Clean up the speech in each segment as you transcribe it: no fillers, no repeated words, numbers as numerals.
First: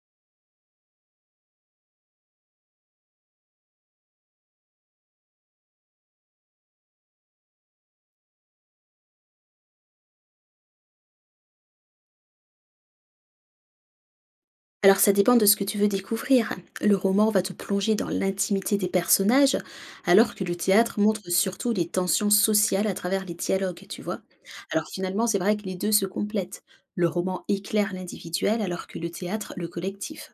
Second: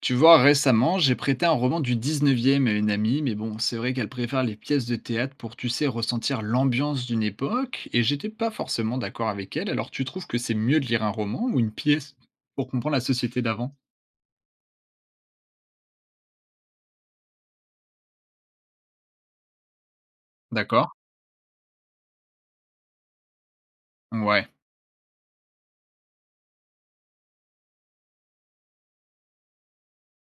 Tu vois, récemment, j'ai prêté un roman du 19e à une amie, mais bon, c'est vrai qu'elle préfère les pièces de théâtre pour, tu sais, ressentir l'ambiance d'une époque, et j'étais pas forcément d'accord avec elle. Alors, tu trouves que c'est mieux de lire un roman ou une pièce pour comprendre la société d'avant? Alors ça dépend de ce que tu veux découvrir. Le roman va te plonger dans l'intimité des personnages, alors que le D'accord? théâtre montre surtout les tensions sociales à travers les dialogues, tu vois. Ouais. Alors finalement, c'est vrai que les deux se complètent. Le roman éclaire l'individuel, alors que le théâtre le collectif.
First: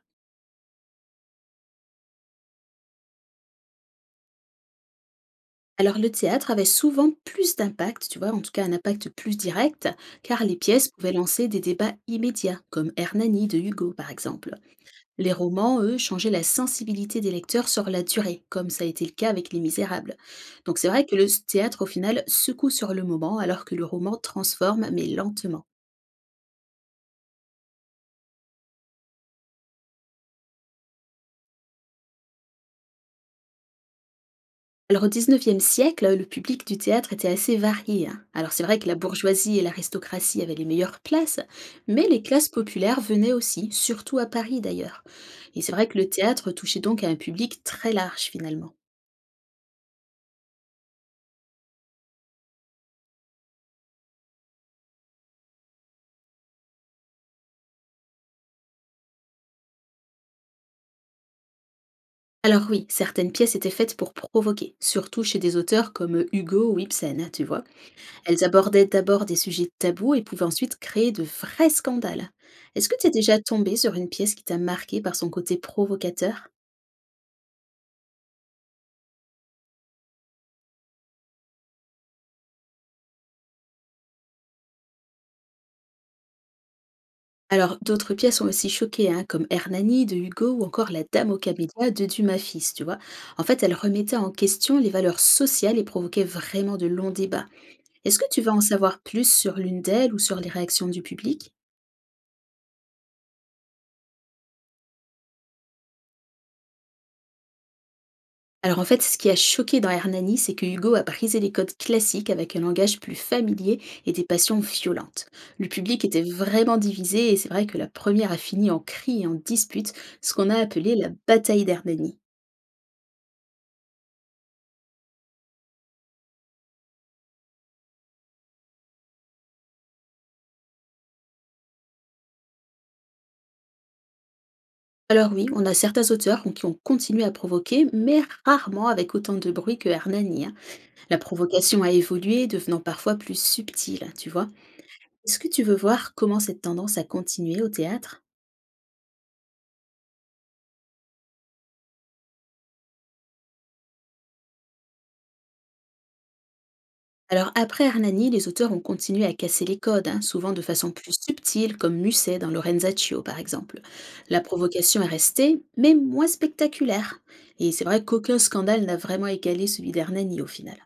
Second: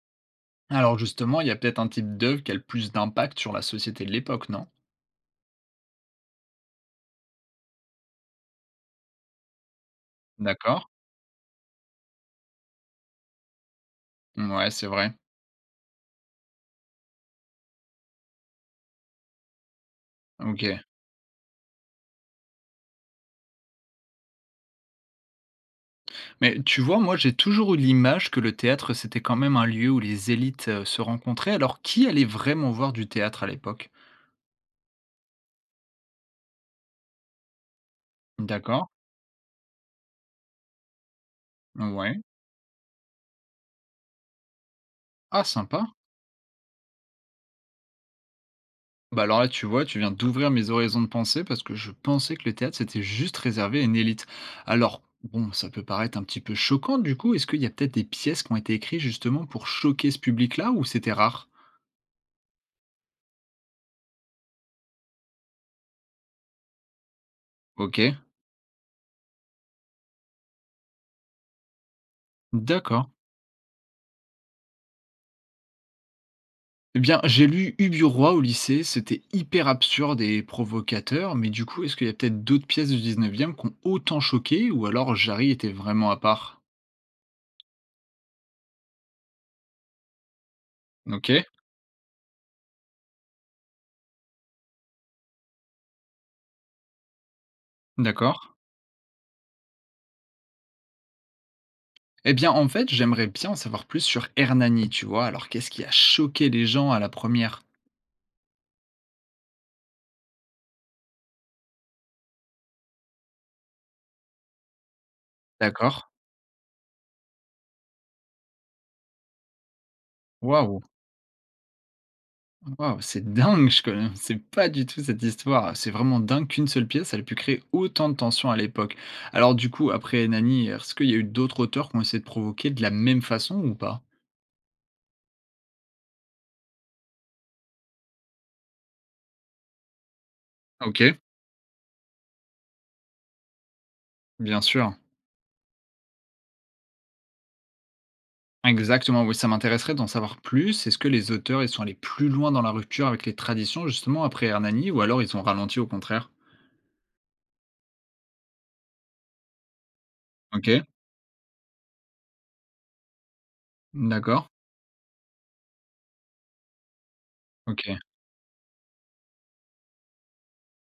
Alors, justement, il y a peut-être un type d'œuvre qui a le plus d'impact sur la société de l'époque, non? Alors le théâtre avait souvent plus d'impact, tu vois, en tout cas un impact plus direct, car les D'accord? pièces pouvaient lancer des débats immédiats, comme Hernani de Hugo par exemple. Ouais, c'est vrai. Les romans, eux, changeaient la sensibilité des lecteurs sur la durée, comme ça a été le cas avec Les Misérables. Donc Ok. c'est vrai que le théâtre, au final, secoue sur le moment, alors que le roman transforme, mais lentement. Mais tu vois, moi, j'ai toujours eu l'image que le théâtre, c'était quand même un lieu où les élites se rencontraient. Alors, qui allait vraiment voir du théâtre à l'époque? Alors au 19e siècle, le public du théâtre était assez varié, hein. Alors c'est vrai D'accord, que la bourgeoisie et l'aristocratie avaient les meilleures places, mais ouais. les classes populaires venaient aussi, surtout à Paris d'ailleurs. Ah Et c'est vrai sympa. que le théâtre touchait donc à un public très large finalement. Bah alors là, tu vois, tu viens d'ouvrir mes horizons de pensée parce que je pensais que le théâtre, c'était juste réservé à une élite. Alors, bon, ça peut paraître un petit peu choquant du coup. Est-ce qu'il y a peut-être des pièces qui ont été écrites justement pour choquer ce public-là ou c'était rare? Alors oui, certaines pièces étaient faites pour provoquer, surtout chez des auteurs comme Hugo ou Ibsen, tu vois. Ok, Elles abordaient d'abord des sujets tabous et pouvaient ensuite créer de vrais scandales. Est-ce que tu d'accord. es déjà tombé sur une pièce qui t'a marqué par son côté provocateur? Eh bien, j'ai lu Ubu Roi au lycée, c'était hyper absurde et provocateur, mais du coup, est-ce qu'il y a peut-être d'autres pièces du 19e qui ont autant choqué ou alors Jarry était vraiment à part? Alors d'autres pièces ont aussi choqué, hein, comme Hernani de Hugo ou encore La Ok, Dame au Camélias de Dumas fils, tu vois. En fait, elles remettaient en question les valeurs sociales et provoquaient vraiment de longs débats. Est-ce que tu d'accord. vas en savoir plus sur l'une d'elles ou sur les réactions du public? Eh bien, en fait, j'aimerais bien en savoir plus sur Hernani, tu vois? Alors, qu'est-ce qui a choqué les gens à la première? Alors en fait, ce qui a choqué dans Hernani, c'est que Hugo a brisé les codes classiques avec un langage plus familier et des passions violentes. Le D'accord. public était vraiment divisé et c'est vrai que la première a fini en cris et en disputes, ce qu'on a Waouh! appelé la bataille d'Hernani. Waouh, c'est dingue, je connaissais pas du tout cette histoire. C'est vraiment dingue qu'une seule pièce, elle ait pu créer autant de tensions à l'époque. Alors, du coup, après Hernani, est-ce qu'il y a eu d'autres auteurs qui ont essayé de provoquer de la même façon ou pas? Alors oui, on a certains auteurs qui ont continué à provoquer, mais rarement avec autant de bruit que Hernani, hein. Ok, La provocation a évolué, devenant parfois plus subtile, tu vois. bien sûr. Est-ce que tu veux voir comment cette tendance a continué au théâtre? Exactement, oui, ça m'intéresserait d'en savoir plus. Est-ce que les auteurs, ils sont allés plus loin dans la rupture avec les traditions, justement, après Hernani, ou alors ils ont ralenti au contraire? Alors après Hernani, les auteurs ont continué à casser les codes, hein, souvent de Ok, façon plus subtile, comme Musset dans Lorenzaccio par exemple. La d'accord. provocation est restée, mais moins spectaculaire. Et Ok. c'est vrai qu'aucun scandale n'a vraiment égalé celui d'Hernani au final.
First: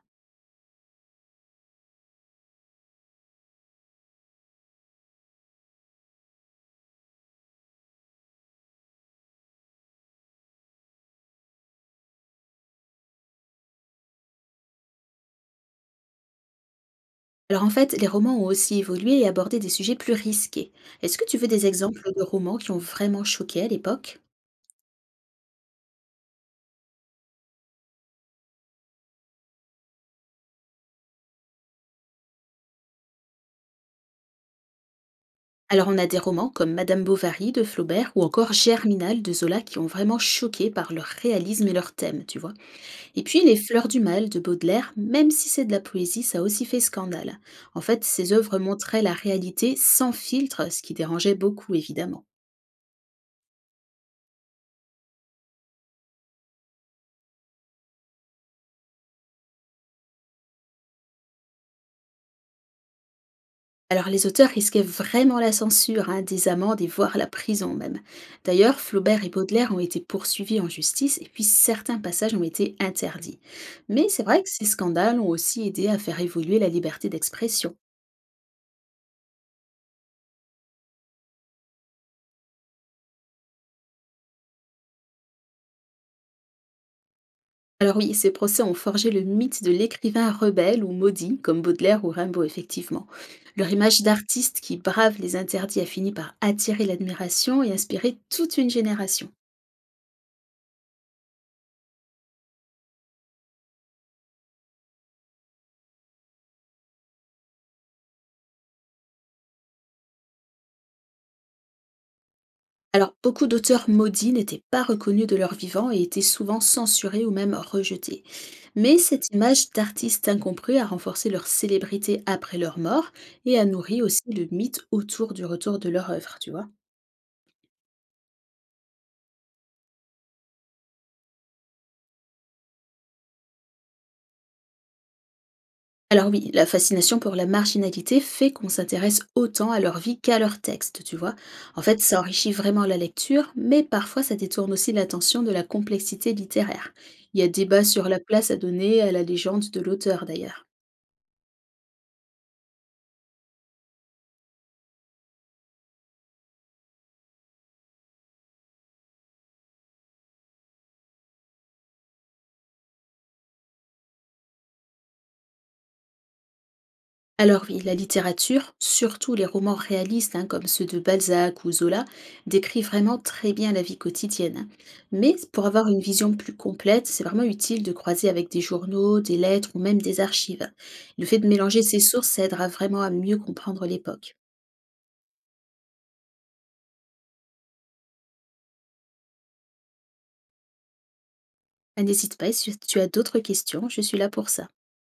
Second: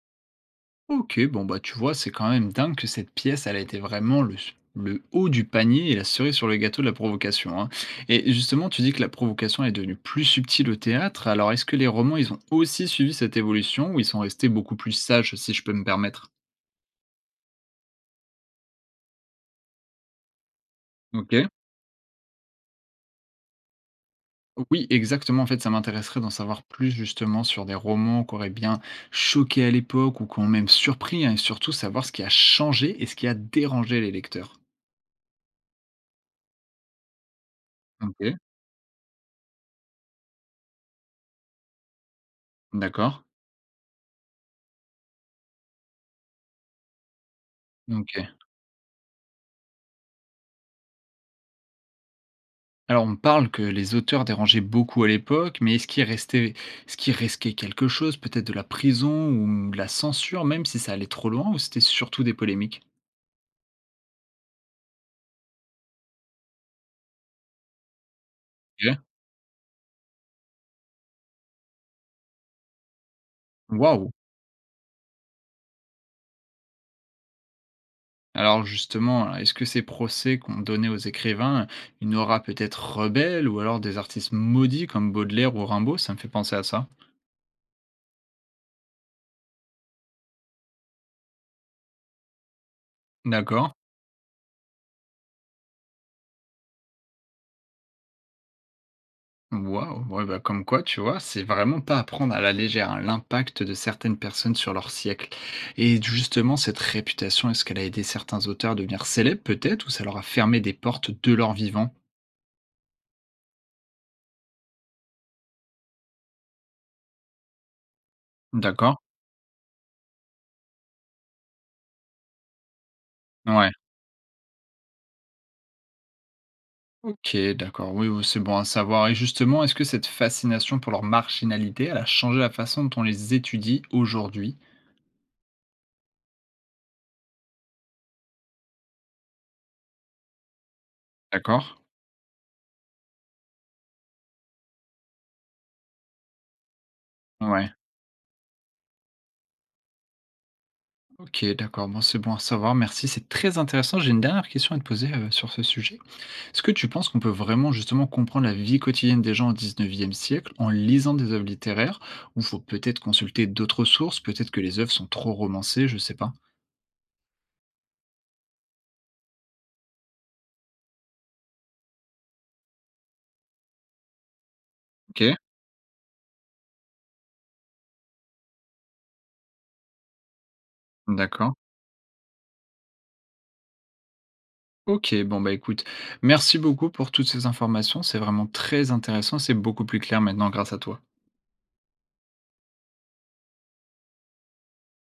Ok, bon bah tu vois, c'est quand même dingue que cette pièce, elle a été vraiment le, le haut du panier et la cerise sur le gâteau de la provocation, hein. Et justement, tu dis que la provocation est devenue plus subtile au théâtre, alors est-ce que les romans, ils ont aussi suivi cette évolution ou ils sont restés beaucoup plus sages, si je peux me permettre? Alors en fait, les romans ont aussi évolué et abordé des sujets plus risqués. Est-ce que tu veux Ok. des exemples de romans qui ont vraiment choqué à l'époque? Oui, exactement. En fait, ça m'intéresserait d'en savoir plus justement sur des romans qui auraient bien choqué à l'époque ou qui ont même surpris, hein, et surtout savoir ce qui a changé et ce qui a dérangé les lecteurs. Alors on a des romans comme Madame Bovary de Flaubert ou Ok, encore Germinal de Zola qui ont vraiment choqué par leur réalisme et leur thème, tu vois. d'accord. Et puis Les Fleurs du Mal de Baudelaire, même si c'est de la poésie, ça a aussi fait scandale. En fait, ses Ok. œuvres montraient la réalité sans filtre, ce qui dérangeait beaucoup évidemment. Alors, on parle que les auteurs dérangeaient beaucoup à l'époque, mais est-ce qu'il restait, est-ce qu'il risquait quelque chose, peut-être de la prison ou de la censure, même si ça allait trop loin, ou c'était surtout des polémiques? Alors les auteurs risquaient vraiment la censure, hein, des amendes et voire la prison même. D'ailleurs, Ok. Flaubert et Baudelaire ont été poursuivis en justice et puis certains passages ont été interdits. Mais Waouh! c'est vrai que ces scandales ont aussi aidé à faire évoluer la liberté d'expression. Alors justement, est-ce que ces procès qu'on donnait aux écrivains une aura peut-être rebelle, ou alors des artistes maudits comme Baudelaire ou Rimbaud? Ça me fait penser à ça. Alors oui, ces procès ont forgé le mythe de l'écrivain rebelle ou maudit, comme Baudelaire ou Rimbaud, effectivement. Leur D'accord. image d'artiste qui brave les interdits a fini par attirer l'admiration et inspirer toute une génération. Waouh! Ouais, bah, comme quoi, tu vois, c'est vraiment pas à prendre à la légère, hein, l'impact de certaines personnes sur leur siècle. Et justement, cette réputation, est-ce qu'elle a aidé certains auteurs à devenir célèbres peut-être, ou ça leur a fermé des portes de leur vivant? Alors beaucoup d'auteurs maudits n'étaient pas reconnus de leur vivant et étaient souvent censurés ou même rejetés. Mais D'accord? cette image d'artiste incompris a renforcé leur célébrité après leur mort et a Ouais. nourri aussi le mythe autour du retour de leur œuvre, tu vois. Ok, d'accord, oui, oui, c'est bon à savoir. Et justement, est-ce que cette fascination pour leur marginalité, elle a changé la façon dont on les étudie aujourd'hui? Alors oui, la fascination pour la marginalité fait qu'on s'intéresse autant à leur vie qu'à leur texte, tu vois. D'accord? En fait, ça enrichit vraiment la lecture, mais parfois ça détourne aussi l'attention de la complexité littéraire. Il y a Ouais. débat sur la place à donner à la légende de l'auteur d'ailleurs. Ok, d'accord, bon, c'est bon à savoir, merci, c'est très intéressant. J'ai une dernière question à te poser, sur ce sujet. Est-ce que tu penses qu'on peut vraiment justement comprendre la vie quotidienne des gens au 19e siècle en lisant des œuvres littéraires ou faut peut-être consulter d'autres sources, peut-être que les œuvres sont trop romancées, je sais pas. Alors oui, la littérature, surtout les romans réalistes hein, comme ceux de Balzac ou Zola, décrit vraiment très bien la vie quotidienne. Mais OK, pour avoir une vision plus complète, c'est vraiment utile de croiser avec des journaux, des lettres ou même des archives. Le fait de d'accord. mélanger ces sources aidera vraiment à mieux comprendre l'époque. OK, bon bah écoute, merci beaucoup pour toutes ces informations, c'est vraiment très intéressant, c'est beaucoup plus clair maintenant grâce à toi. Ah, n'hésite pas, si tu as d'autres questions, je suis là pour ça.